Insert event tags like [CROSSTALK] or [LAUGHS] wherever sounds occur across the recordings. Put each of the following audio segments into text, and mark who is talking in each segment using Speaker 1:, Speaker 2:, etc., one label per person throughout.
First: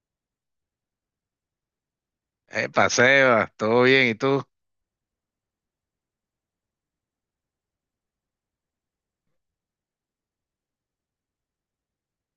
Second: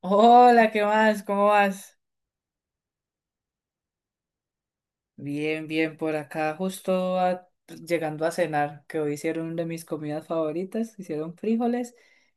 Speaker 1: Hola, ¿qué más? ¿Cómo vas?
Speaker 2: Epa, Sebas, todo bien. ¿Y tú?
Speaker 1: Bien, bien, por acá justo llegando a cenar, que hoy hicieron una de mis comidas favoritas, hicieron frijoles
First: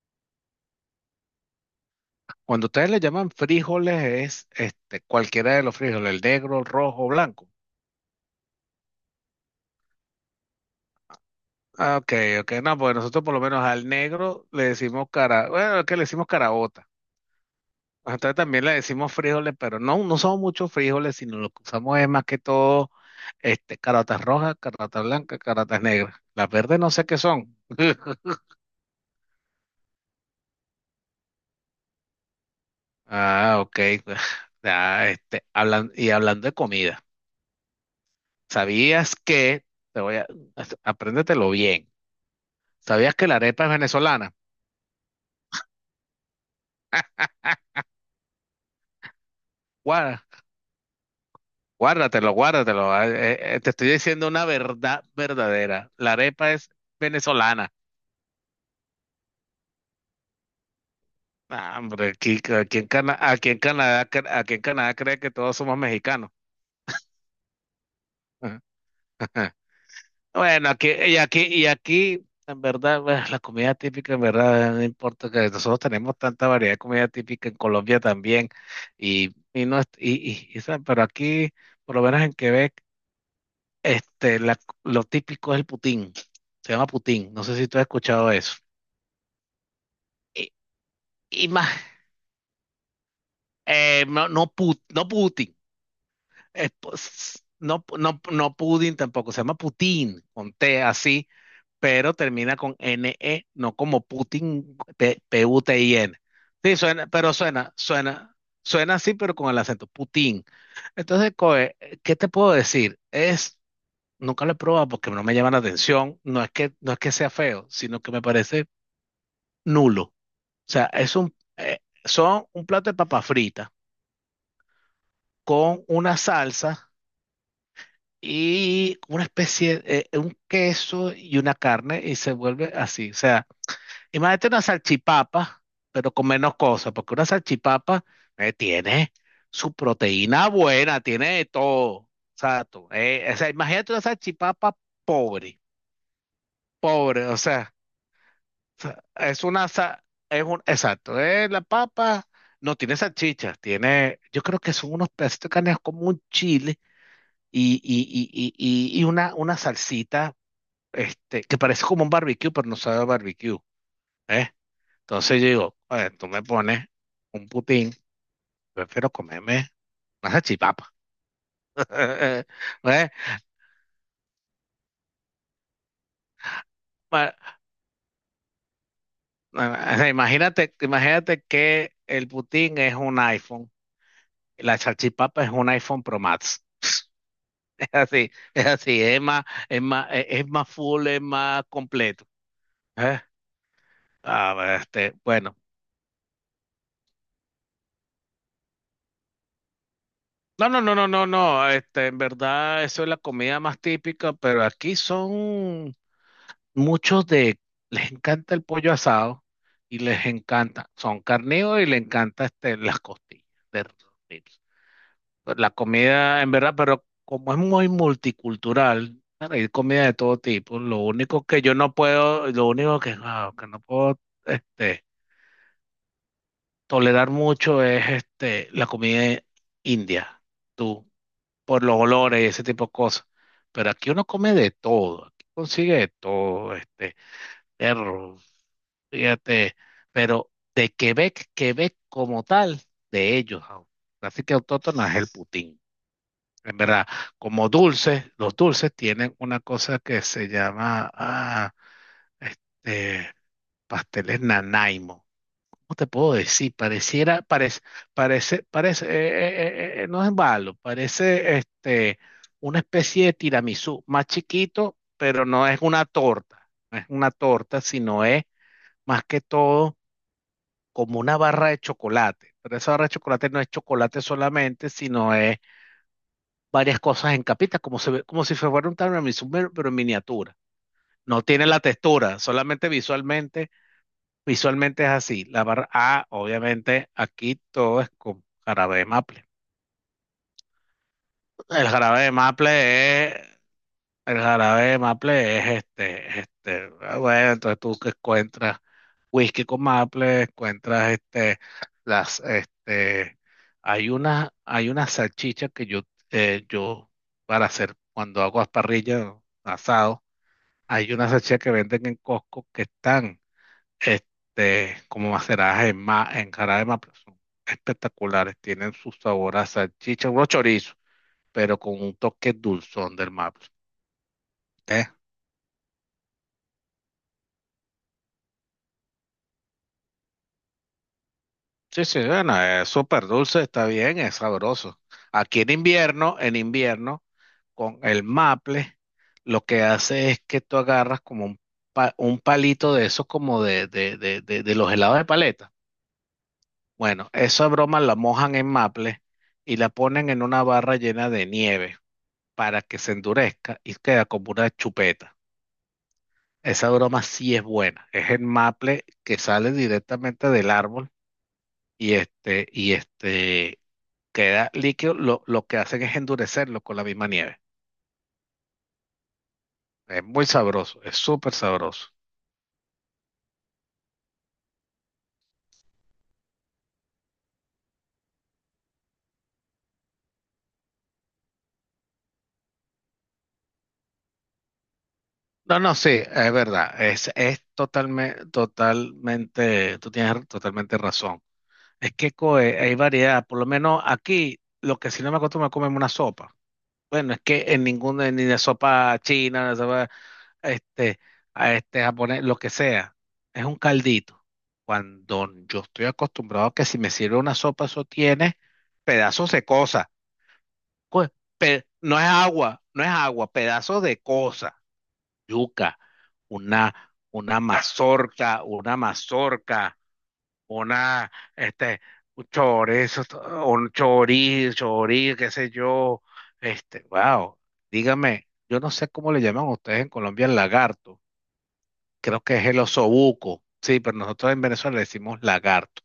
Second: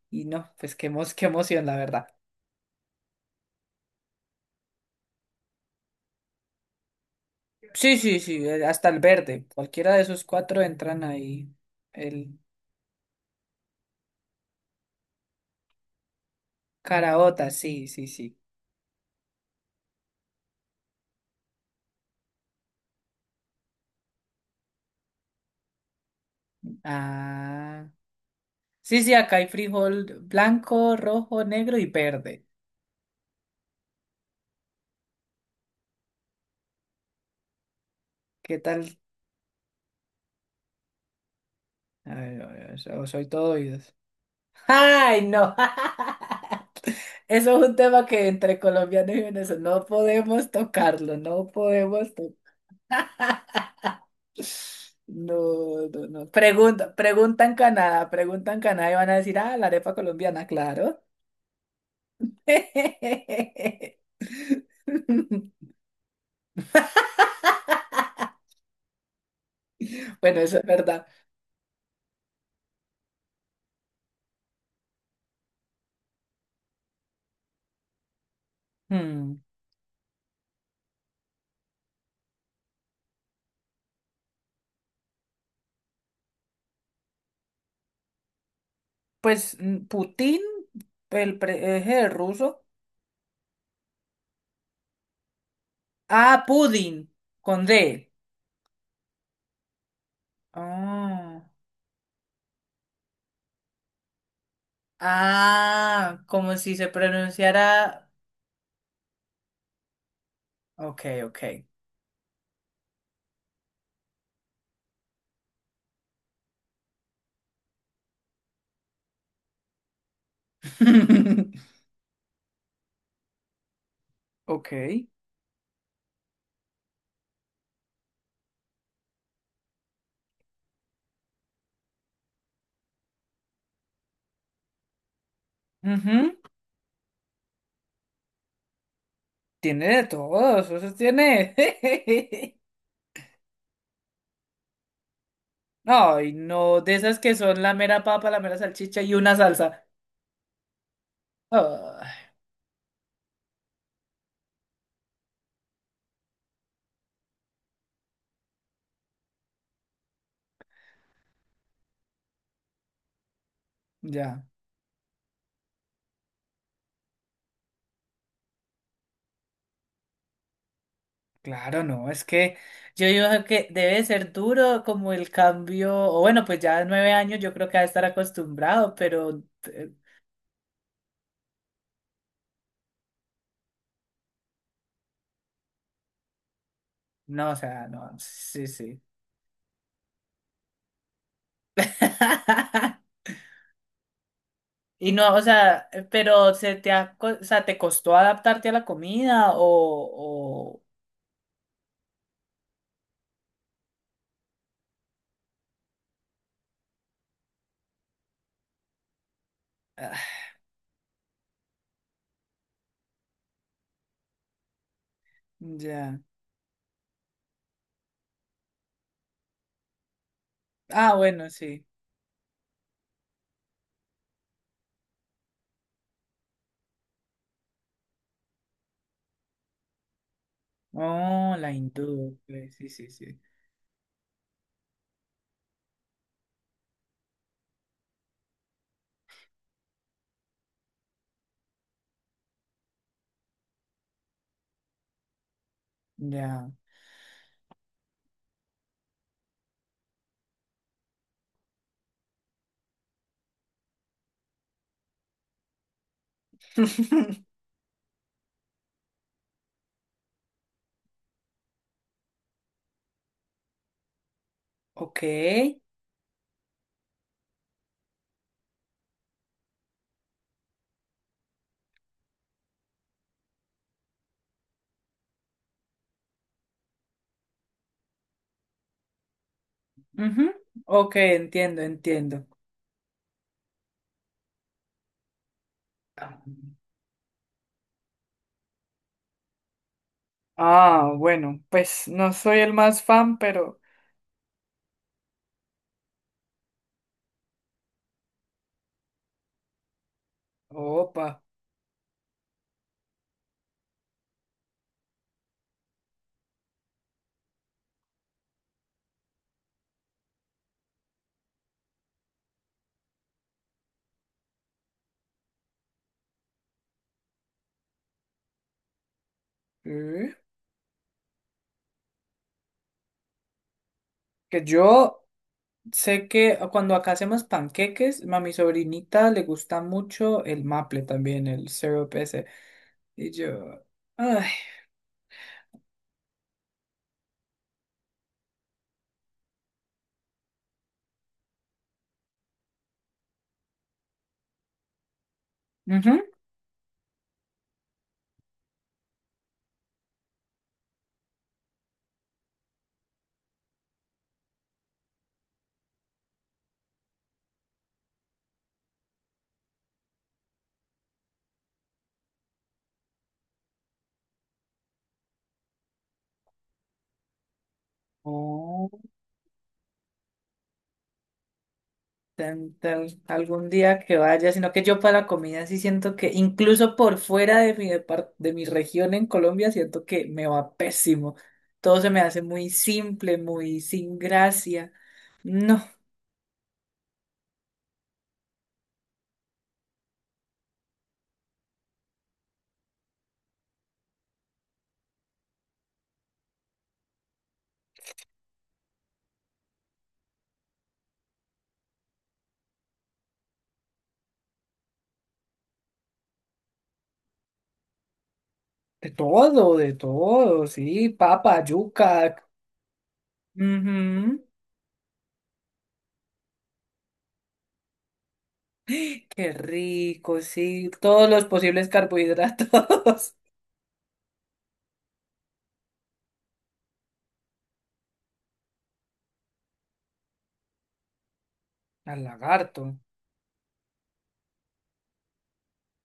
Speaker 1: y no, pues qué, qué emoción, la verdad.
Speaker 2: Cuando ustedes le llaman frijoles es cualquiera de los frijoles, el negro, el rojo, blanco.
Speaker 1: Sí, sí, sí, hasta el verde, cualquiera de esos cuatro entran ahí.
Speaker 2: Ah, ok,
Speaker 1: El
Speaker 2: ok. No, porque nosotros por lo menos al negro le decimos bueno, es que le decimos caraota.
Speaker 1: caraota, sí, sí,
Speaker 2: Nosotros
Speaker 1: sí.
Speaker 2: también le decimos frijoles, pero no son muchos frijoles, sino lo que usamos es más que todo caraotas rojas, caraotas blancas, caraotas negras. Las verdes no sé qué son.
Speaker 1: Ah,
Speaker 2: [LAUGHS]
Speaker 1: sí, sí, acá hay frijol blanco, rojo, negro y verde.
Speaker 2: Ah, ok. [LAUGHS] Ah, y hablando de comida.
Speaker 1: ¿Qué tal?
Speaker 2: ¿Sabías que, te voy a, Apréndetelo bien.
Speaker 1: Ay, ay, ay,
Speaker 2: ¿Sabías que
Speaker 1: soy
Speaker 2: la
Speaker 1: todo
Speaker 2: arepa es
Speaker 1: oídos.
Speaker 2: venezolana?
Speaker 1: ¡Ay, no! [LAUGHS] Eso es un tema que entre colombianos y venezolanos no
Speaker 2: Guarda-
Speaker 1: podemos tocarlo, no podemos
Speaker 2: guárdatelo,
Speaker 1: to-
Speaker 2: guárdatelo. Te estoy diciendo una verdad
Speaker 1: No,
Speaker 2: verdadera.
Speaker 1: no,
Speaker 2: La
Speaker 1: no.
Speaker 2: arepa es
Speaker 1: Pregunta,
Speaker 2: venezolana.
Speaker 1: Pregunta en Canadá y van a decir, ah, la arepa colombiana, claro.
Speaker 2: Ah, hombre, aquí, aquí en
Speaker 1: [LAUGHS]
Speaker 2: Canadá, cre- aquí en Canadá cree que todos somos mexicanos. [LAUGHS]
Speaker 1: Bueno, eso es
Speaker 2: Bueno, aquí,
Speaker 1: verdad.
Speaker 2: y aquí, y aquí, en verdad, bueno, la comida típica, en verdad, no importa que nosotros tenemos tanta variedad de comida típica en Colombia también,
Speaker 1: Hmm.
Speaker 2: no, ¿sabes? Pero aquí, por lo menos en Quebec, este, la- lo típico es el putín, se llama putín, no sé si tú has escuchado eso.
Speaker 1: Pues mm, Putin,
Speaker 2: Y, y más,
Speaker 1: es el ruso.
Speaker 2: no, no putín,
Speaker 1: Ah, Pudding, con D.
Speaker 2: no, no, no pudín tampoco, se llama putín, con T así,
Speaker 1: Ah,
Speaker 2: pero termina con NE, no como Putin, P- P-U-T-I-N.
Speaker 1: ah, como si
Speaker 2: Sí,
Speaker 1: se
Speaker 2: suena, pero suena,
Speaker 1: pronunciara.
Speaker 2: suena, suena así, pero con el acento, Putin.
Speaker 1: Ok,
Speaker 2: Entonces,
Speaker 1: ok.
Speaker 2: coe, ¿qué te puedo decir? Es, nunca lo he probado porque no me llama la atención, no es que sea feo, sino que me parece nulo. O sea, es un,
Speaker 1: [LAUGHS]
Speaker 2: son un plato de papa frita
Speaker 1: Ok.
Speaker 2: con una salsa y una especie de, un queso y una carne y se vuelve así. O sea, imagínate una salchipapa, pero con
Speaker 1: Ujú.
Speaker 2: menos cosas, porque una salchipapa tiene su
Speaker 1: Tiene de
Speaker 2: proteína
Speaker 1: todos, eso
Speaker 2: buena, tiene de
Speaker 1: tiene.
Speaker 2: todo.
Speaker 1: [LAUGHS]
Speaker 2: Exacto. O sea, imagínate una salchipapa pobre,
Speaker 1: Ay, no, de esas
Speaker 2: pobre,
Speaker 1: que
Speaker 2: o
Speaker 1: son la
Speaker 2: sea,
Speaker 1: mera papa, la mera salchicha
Speaker 2: sa-
Speaker 1: y una
Speaker 2: es una,
Speaker 1: salsa.
Speaker 2: sa- es un, exacto, la
Speaker 1: Ah,
Speaker 2: papa no tiene salchichas, tiene, yo creo que son unos pedacitos de carne como un chile y una salsita, que parece como un barbecue, pero no sabe a barbecue.
Speaker 1: ya,
Speaker 2: ¿Eh? Entonces yo digo, "Oye, tú me pones un putín, prefiero comerme una salchipapa."
Speaker 1: claro, no, es
Speaker 2: [LAUGHS]
Speaker 1: que yo
Speaker 2: ¿Ves?
Speaker 1: digo que debe ser duro como el cambio, o bueno, pues ya nueve
Speaker 2: Ma-
Speaker 1: años yo creo que ha de estar acostumbrado, pero
Speaker 2: o sea, imagínate que el putín es un iPhone, y la salchipapa es un iPhone Pro Max. [LAUGHS]
Speaker 1: no, o sea,
Speaker 2: Es
Speaker 1: no,
Speaker 2: así, es
Speaker 1: sí, sí.
Speaker 2: así, es más, es más, es más full, es más completo. ¿Eh?
Speaker 1: [LAUGHS]
Speaker 2: Ah, bueno,
Speaker 1: Y
Speaker 2: este,
Speaker 1: no, o
Speaker 2: bueno.
Speaker 1: sea, pero se te ha co- o sea, ¿te costó adaptarte a la comida
Speaker 2: No, no,
Speaker 1: o...
Speaker 2: no, no, no, no. En verdad, eso es la comida más típica, pero aquí son muchos de les encanta el pollo asado y les
Speaker 1: ah,
Speaker 2: encanta, son carnívoros y les encanta las costillas de ribs. Pues la
Speaker 1: ya.
Speaker 2: comida, en verdad, pero como es muy multicultural, claro, hay comida de todo tipo. Lo
Speaker 1: Ah,
Speaker 2: único
Speaker 1: bueno,
Speaker 2: que yo
Speaker 1: sí.
Speaker 2: no puedo, lo único que, que no puedo este, tolerar mucho es la comida india, tú,
Speaker 1: Oh, la
Speaker 2: por los
Speaker 1: hindú.
Speaker 2: olores y ese
Speaker 1: Pues,
Speaker 2: tipo
Speaker 1: sí,
Speaker 2: de
Speaker 1: sí,
Speaker 2: cosas.
Speaker 1: sí.
Speaker 2: Pero aquí uno come de todo, aquí consigue de todo, perro fíjate, pero de Quebec, Quebec como tal, de ellos. au- Así que autóctona es el Putin.
Speaker 1: Ya.
Speaker 2: En verdad, como dulces, los dulces tienen una cosa que se llama este, pasteles Nanaimo. ¿Cómo te puedo decir? Pareciera,
Speaker 1: [LAUGHS]
Speaker 2: parece, parece, parece, no es malo, parece una especie de tiramisú, más chiquito,
Speaker 1: Ok.
Speaker 2: pero no es una torta, sino es más que todo como una barra de chocolate. Pero esa barra de chocolate no es chocolate solamente, sino es varias cosas en capitas, como, como si fuera un tiramisú, pero en
Speaker 1: Ujú.
Speaker 2: miniatura.
Speaker 1: Ok,
Speaker 2: No tiene la
Speaker 1: entiendo,
Speaker 2: textura,
Speaker 1: entiendo.
Speaker 2: visualmente es así. La barra A, obviamente, aquí todo es con jarabe de maple.
Speaker 1: Ah, bueno,
Speaker 2: El
Speaker 1: pues
Speaker 2: jarabe
Speaker 1: no
Speaker 2: de
Speaker 1: soy el más
Speaker 2: maple
Speaker 1: fan,
Speaker 2: es
Speaker 1: pero
Speaker 2: El jarabe de maple es bueno, entonces tú que encuentras whisky con maple, encuentras
Speaker 1: Opa.
Speaker 2: las, este, hay una salchicha que yo, eh, yo, para hacer, cuando hago las parrillas, asado, hay una salchicha que venden en Costco que están, como maceradas en en jarabe de maple, son espectaculares, tienen su sabor a salchicha,
Speaker 1: ¿Eh?
Speaker 2: unos chorizos, pero con un toque dulzón del maple.
Speaker 1: Que
Speaker 2: ¿Eh?
Speaker 1: yo sé que cuando acá hacemos panqueques, a mi sobrinita le gusta mucho el maple también, el
Speaker 2: Sí,
Speaker 1: syrup
Speaker 2: sí,
Speaker 1: ese.
Speaker 2: bueno, es súper
Speaker 1: Y
Speaker 2: dulce,
Speaker 1: yo.
Speaker 2: está bien, es
Speaker 1: Ay.
Speaker 2: sabroso. Aquí en invierno, con el maple, lo que hace es que tú agarras como un, un palito de esos como de los helados de paleta. Bueno, esa broma la mojan en maple y la ponen en una barra llena de nieve para que se endurezca y queda como una chupeta. Esa broma sí es buena. Es el maple que sale directamente del árbol y este, y este. queda líquido, lo que hacen es endurecerlo con la misma nieve.
Speaker 1: Ujú.
Speaker 2: Es muy sabroso, es súper sabroso.
Speaker 1: Algún día que vaya, sino que yo para la comida sí siento que incluso por fuera de mi, de mi región en Colombia siento que me va pésimo. Todo se me hace muy simple, muy sin gracia. No,
Speaker 2: No, no, sí, es verdad, es totalmente, totalmente, tú tienes totalmente razón. Es que coe, hay variedad, por lo menos aquí, lo que si no me acostumbro a comerme una sopa. Bueno, es que en ninguna, ni de sopa china, este, a este japonés, lo que sea, es un caldito. Cuando yo estoy acostumbrado a que si me sirve una sopa, eso tiene pedazos de
Speaker 1: de
Speaker 2: cosas.
Speaker 1: todo, sí,
Speaker 2: Pues,
Speaker 1: papa, yuca.
Speaker 2: no es agua, pedazo de
Speaker 1: Ujú.
Speaker 2: cosa, yuca, una, una
Speaker 1: Qué
Speaker 2: mazorca,
Speaker 1: rico, sí, todos
Speaker 2: una,
Speaker 1: los posibles
Speaker 2: este, un chorizo,
Speaker 1: carbohidratos. [LAUGHS]
Speaker 2: chorizo, qué sé yo, wow, dígame, yo no sé cómo le llaman ustedes en Colombia el lagarto,
Speaker 1: Al
Speaker 2: creo que es el
Speaker 1: lagarto,
Speaker 2: osobuco, sí, pero nosotros en Venezuela le decimos lagarto,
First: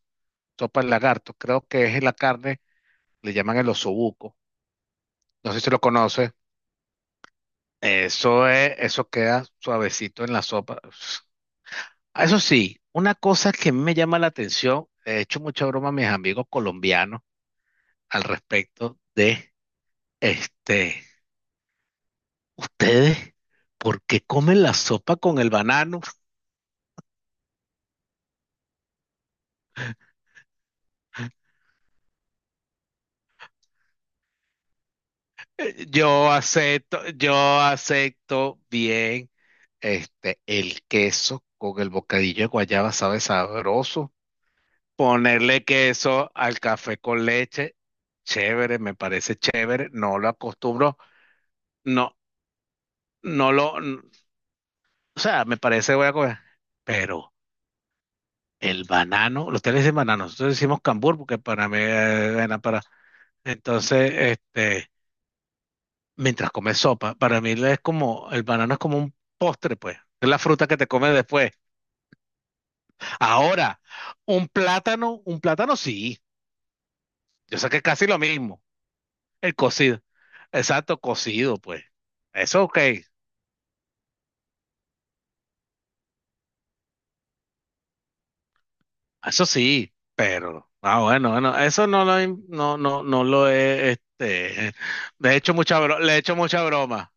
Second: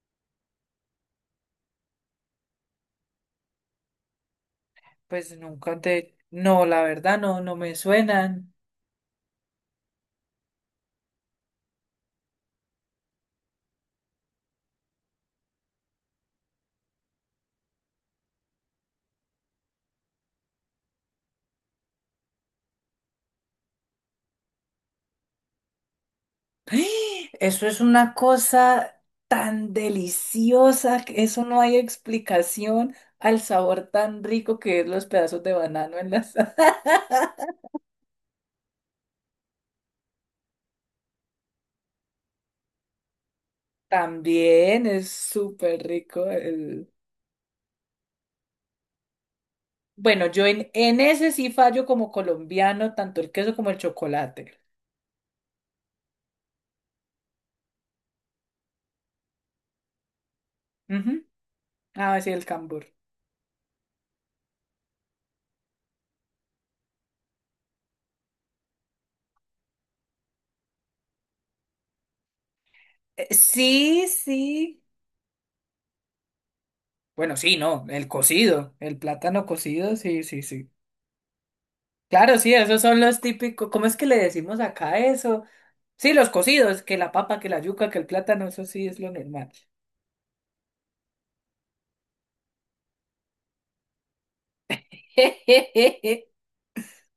Speaker 2: sopa de lagarto, creo que es la carne, le llaman el osobuco,
Speaker 1: pues
Speaker 2: no sé si lo
Speaker 1: nunca te...
Speaker 2: conoces.
Speaker 1: No, la verdad no, no me
Speaker 2: Eso
Speaker 1: suenan.
Speaker 2: es, eso queda suavecito en la sopa. Ah, eso sí, una cosa que a mí me llama la atención, he hecho mucha broma a mis amigos colombianos al respecto de, este, ustedes, ¿por qué comen la sopa con el banano?
Speaker 1: ¡Ah! Eso es una cosa tan deliciosa, que eso
Speaker 2: [LAUGHS]
Speaker 1: no hay explicación al sabor tan rico que es los pedazos de banano en la salsa.
Speaker 2: Yo acepto bien, el queso con el bocadillo de guayaba sabe
Speaker 1: [LAUGHS]
Speaker 2: sabroso.
Speaker 1: También es
Speaker 2: Ponerle
Speaker 1: súper rico
Speaker 2: queso al
Speaker 1: el...
Speaker 2: café con leche, chévere, me parece chévere, no
Speaker 1: Bueno,
Speaker 2: lo
Speaker 1: yo
Speaker 2: acostumbro,
Speaker 1: en ese sí fallo como
Speaker 2: no,
Speaker 1: colombiano, tanto el
Speaker 2: no
Speaker 1: queso como el
Speaker 2: lo,
Speaker 1: chocolate.
Speaker 2: o sea, me parece voy a comer, pero el banano, los le dicen banano, nosotros decimos cambur
Speaker 1: Ujú.
Speaker 2: porque para mí
Speaker 1: Ah, sí, el
Speaker 2: bueno, para,
Speaker 1: cambur.
Speaker 2: entonces, este, mientras comes sopa, para mí es como, el banano es como un postre, pues, es la fruta que te comes después. Ahora,
Speaker 1: Sí, sí.
Speaker 2: un plátano sí,
Speaker 1: Bueno, sí,
Speaker 2: yo sé que es
Speaker 1: no,
Speaker 2: casi
Speaker 1: el
Speaker 2: lo mismo.
Speaker 1: cocido, el plátano
Speaker 2: El
Speaker 1: cocido,
Speaker 2: cocido.
Speaker 1: sí, sí, sí.
Speaker 2: Exacto, cocido, pues.
Speaker 1: Claro, sí,
Speaker 2: Eso ok,
Speaker 1: esos son los típicos, ¿cómo es que le decimos acá eso? Sí, los cocidos, que la papa, que la yuca, que el plátano, eso sí es lo
Speaker 2: eso
Speaker 1: normal.
Speaker 2: sí, pero, ah, bueno, bueno, eso no lo, no, no, no lo he, le he hecho mucha broma, le he
Speaker 1: [LAUGHS]
Speaker 2: hecho mucha broma,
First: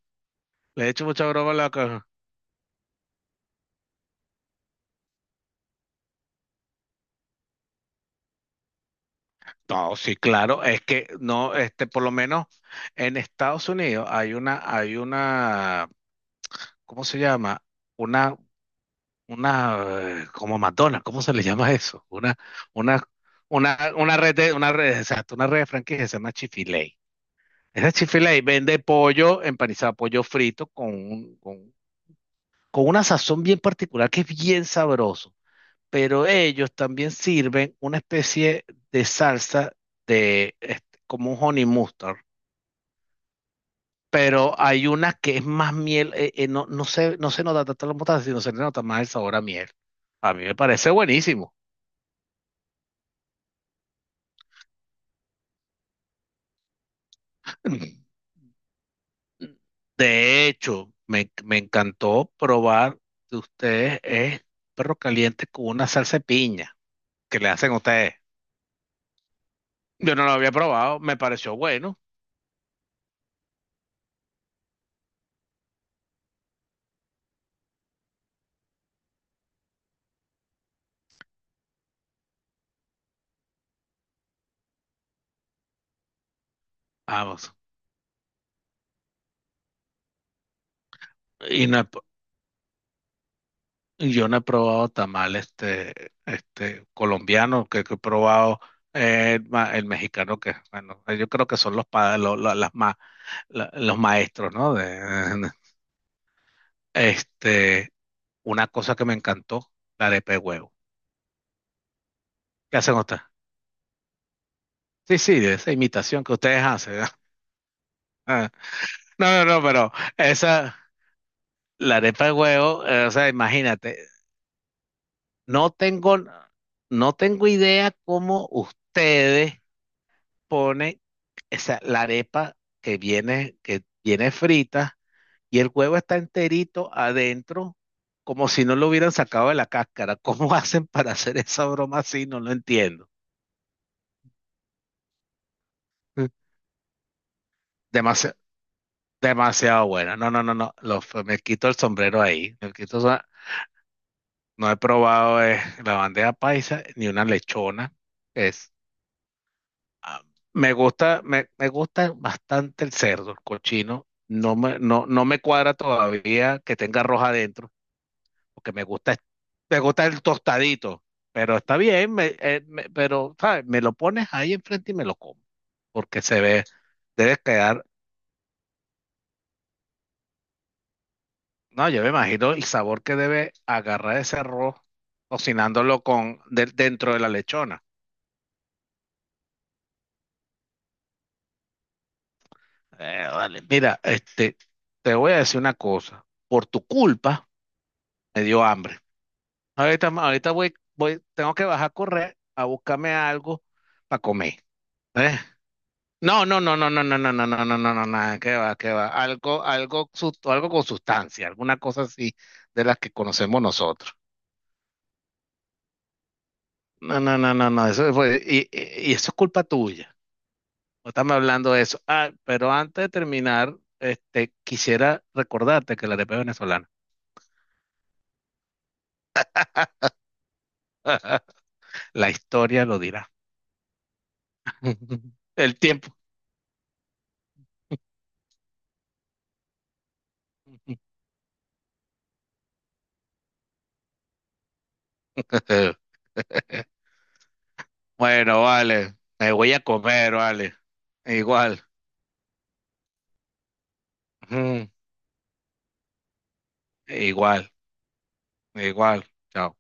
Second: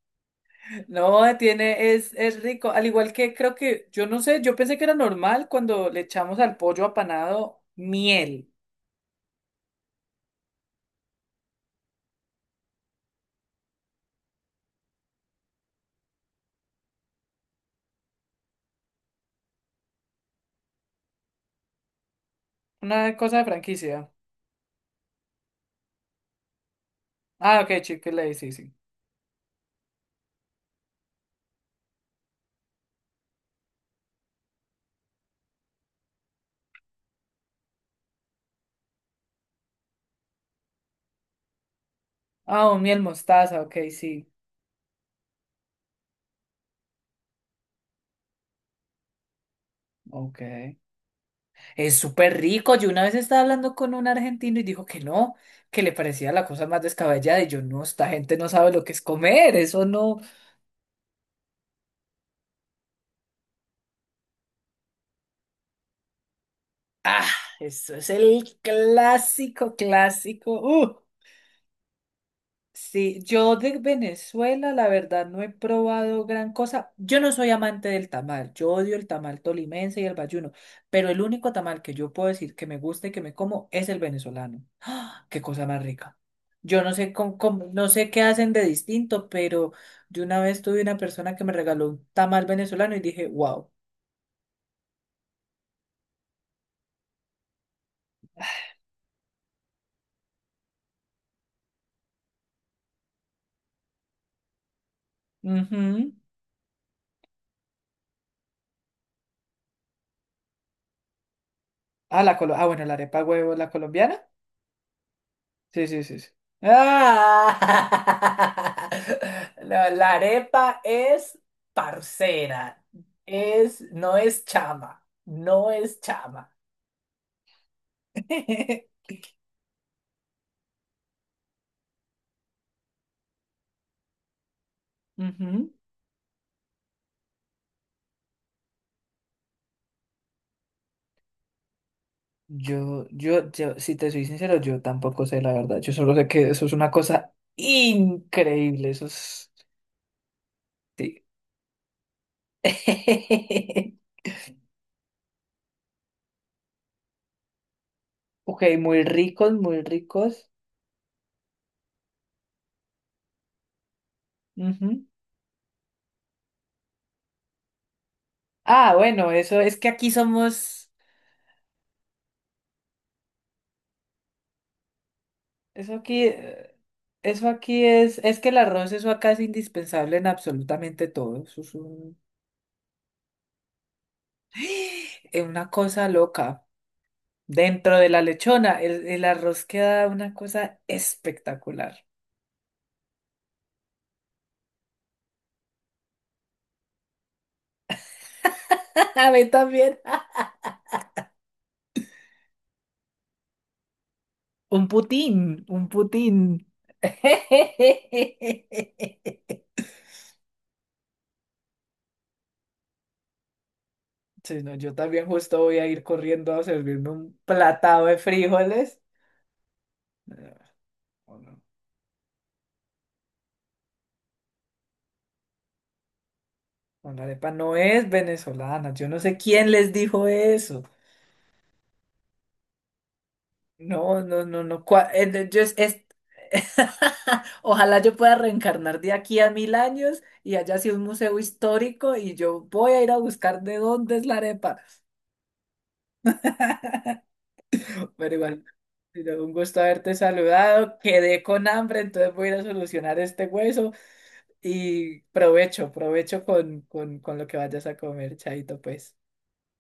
Speaker 2: le he hecho mucha
Speaker 1: No,
Speaker 2: broma a la
Speaker 1: tiene,
Speaker 2: cosa.
Speaker 1: es rico. Al igual que creo que, yo no sé, yo pensé que era normal cuando le echamos al pollo apanado miel.
Speaker 2: No, sí, claro, es que no, por lo menos en Estados Unidos hay una, ¿cómo se llama? Una, como Madonna, ¿cómo se le llama eso?
Speaker 1: Una
Speaker 2: Una,
Speaker 1: cosa de franquicia.
Speaker 2: una red de, una red, exacto, una red de franquicias, se llama Chick-fil-A.
Speaker 1: Ah, ok,
Speaker 2: Esa
Speaker 1: chick
Speaker 2: chifila ahí
Speaker 1: sí, sí.
Speaker 2: vende pollo empanizado, pollo frito con una sazón bien particular que es bien sabroso. Pero ellos también sirven una especie de salsa de como un honey mustard.
Speaker 1: Ah, un miel mostaza, ok, sí.
Speaker 2: Pero hay una que es más miel, no, no se nota tanto la mostaza, sino se le nota más el sabor a miel. A
Speaker 1: Ok.
Speaker 2: mí me parece buenísimo.
Speaker 1: Es súper rico. Yo una vez estaba hablando con un argentino y dijo que no, que le parecía la cosa más descabellada. Y yo, no, esta
Speaker 2: [CLEARS THROAT]
Speaker 1: gente no sabe lo que es comer, eso no.
Speaker 2: De hecho, me encantó probar de ustedes es perro caliente con una salsa de piña
Speaker 1: Ah,
Speaker 2: que le hacen a
Speaker 1: eso es
Speaker 2: ustedes.
Speaker 1: el clásico,
Speaker 2: Yo no lo
Speaker 1: clásico.
Speaker 2: había
Speaker 1: ¡Uh!
Speaker 2: probado, me pareció bueno.
Speaker 1: Sí, yo de Venezuela, la verdad, no he probado gran cosa. Yo no soy amante del tamal, yo odio el tamal tolimense y el bayuno, pero el único tamal que yo puedo decir que me gusta y que me como es el venezolano. ¡Ah! ¡Qué cosa más rica! Yo no sé
Speaker 2: Vamos.
Speaker 1: no sé qué hacen de distinto, pero yo una vez tuve una persona que me
Speaker 2: Y no he
Speaker 1: regaló
Speaker 2: p-
Speaker 1: un tamal venezolano y dije, wow.
Speaker 2: yo no he probado tamal este colombiano, que he probado el mexicano, que bueno, yo creo que son los pa- lo- las ma- la- los maestros, ¿no? De, [LAUGHS] de-
Speaker 1: Ujú.
Speaker 2: este, una cosa que me encantó, la arepa de huevo.
Speaker 1: Ah,
Speaker 2: ¿Qué
Speaker 1: bueno, la
Speaker 2: hacen ustedes?
Speaker 1: arepa huevo, la colombiana.
Speaker 2: Sí, sí, de esa
Speaker 1: Sí, sí, sí,
Speaker 2: imitación
Speaker 1: sí.
Speaker 2: que ustedes hacen. [LAUGHS] ¿No? Ah,
Speaker 1: ¡Ah!
Speaker 2: no, no,
Speaker 1: [LAUGHS]
Speaker 2: no,
Speaker 1: La,
Speaker 2: pero
Speaker 1: la
Speaker 2: esa,
Speaker 1: arepa es
Speaker 2: la arepa de
Speaker 1: parcera,
Speaker 2: huevo, o sea,
Speaker 1: es,
Speaker 2: imagínate,
Speaker 1: no es chama, no
Speaker 2: No
Speaker 1: es
Speaker 2: tengo,
Speaker 1: chama.
Speaker 2: no tengo idea
Speaker 1: [LAUGHS]
Speaker 2: cómo ustedes ponen la arepa que viene frita y el
Speaker 1: Ujú.
Speaker 2: huevo está enterito adentro, como si no lo hubieran sacado de la cáscara. ¿Cómo [LAUGHS] hacen para hacer esa broma así? No lo entiendo.
Speaker 1: Si te soy sincero, yo tampoco sé la verdad. Yo solo sé que eso es una cosa
Speaker 2: Demasi-
Speaker 1: increíble. Eso es.
Speaker 2: demasiado buena. No, no, no, no.
Speaker 1: Sí.
Speaker 2: Me quito el sombrero ahí. Me quito, el som-
Speaker 1: [LAUGHS]
Speaker 2: no he probado la bandeja paisa ni una lechona.
Speaker 1: Ok, muy ricos, muy
Speaker 2: Ah,
Speaker 1: ricos.
Speaker 2: me gusta, me gusta bastante el cerdo, el cochino.
Speaker 1: Ujú.
Speaker 2: No me cuadra todavía que tenga arroz adentro, porque
Speaker 1: Ah, bueno, eso es
Speaker 2: me
Speaker 1: que
Speaker 2: gusta
Speaker 1: aquí
Speaker 2: el
Speaker 1: somos.
Speaker 2: tostadito. Pero está bien, pero ¿sabes? Me lo pones ahí enfrente y me lo como,
Speaker 1: Eso
Speaker 2: porque
Speaker 1: aquí,
Speaker 2: se ve,
Speaker 1: eh,
Speaker 2: debe
Speaker 1: eso
Speaker 2: quedar.
Speaker 1: aquí es que el arroz, eso acá es indispensable en absolutamente todo. Eso es
Speaker 2: No, yo me
Speaker 1: un-
Speaker 2: imagino el sabor que debe agarrar ese arroz
Speaker 1: [GASPS] es una
Speaker 2: cocinándolo
Speaker 1: cosa
Speaker 2: con
Speaker 1: loca.
Speaker 2: dentro de la lechona.
Speaker 1: Dentro de la lechona, el arroz queda una cosa espectacular.
Speaker 2: Vale, mira, te voy a decir una cosa. Por tu culpa me dio hambre.
Speaker 1: [LAUGHS] A mí también.
Speaker 2: Ahorita, ahorita
Speaker 1: [LAUGHS]
Speaker 2: tengo que bajar a correr a buscarme algo para comer.
Speaker 1: Un putín,
Speaker 2: ¿Eh?
Speaker 1: un putín.
Speaker 2: No, no, no, no, no, no, no, no, no, no, no, no, nada, qué va, qué va. Algo,
Speaker 1: [LAUGHS]
Speaker 2: algo con sustancia, alguna cosa así de las que conocemos nosotros.
Speaker 1: Sí, no, yo también justo voy a ir corriendo a servirme
Speaker 2: No, no,
Speaker 1: un
Speaker 2: no, no, no,
Speaker 1: platado
Speaker 2: eso
Speaker 1: de
Speaker 2: fue,
Speaker 1: frijoles.
Speaker 2: y eso es culpa tuya.
Speaker 1: Eh,
Speaker 2: No estamos hablando de eso. Ah, pero antes de terminar, quisiera recordarte que la arepa es venezolana.
Speaker 1: No, la arepa no es venezolana. Yo no sé quién les dijo eso.
Speaker 2: [LAUGHS] La historia lo dirá.
Speaker 1: No, no, no, no.
Speaker 2: [LAUGHS]
Speaker 1: Yo
Speaker 2: El
Speaker 1: es-
Speaker 2: tiempo.
Speaker 1: [LAUGHS] Ojalá yo pueda reencarnar de aquí a 1000 años y haya sido un museo histórico y yo voy a ir a buscar de dónde es la arepa.
Speaker 2: [LAUGHS]
Speaker 1: [LAUGHS] Pero
Speaker 2: Bueno,
Speaker 1: igual,
Speaker 2: vale.
Speaker 1: pero
Speaker 2: Me
Speaker 1: un
Speaker 2: voy
Speaker 1: gusto
Speaker 2: a
Speaker 1: haberte
Speaker 2: comer, vale.
Speaker 1: saludado. Quedé con
Speaker 2: Igual,
Speaker 1: hambre, entonces voy a ir a solucionar este hueso
Speaker 2: ujú,
Speaker 1: y provecho, provecho con lo que
Speaker 2: igual,
Speaker 1: vayas a comer, chaito, pues.
Speaker 2: igual. Chao.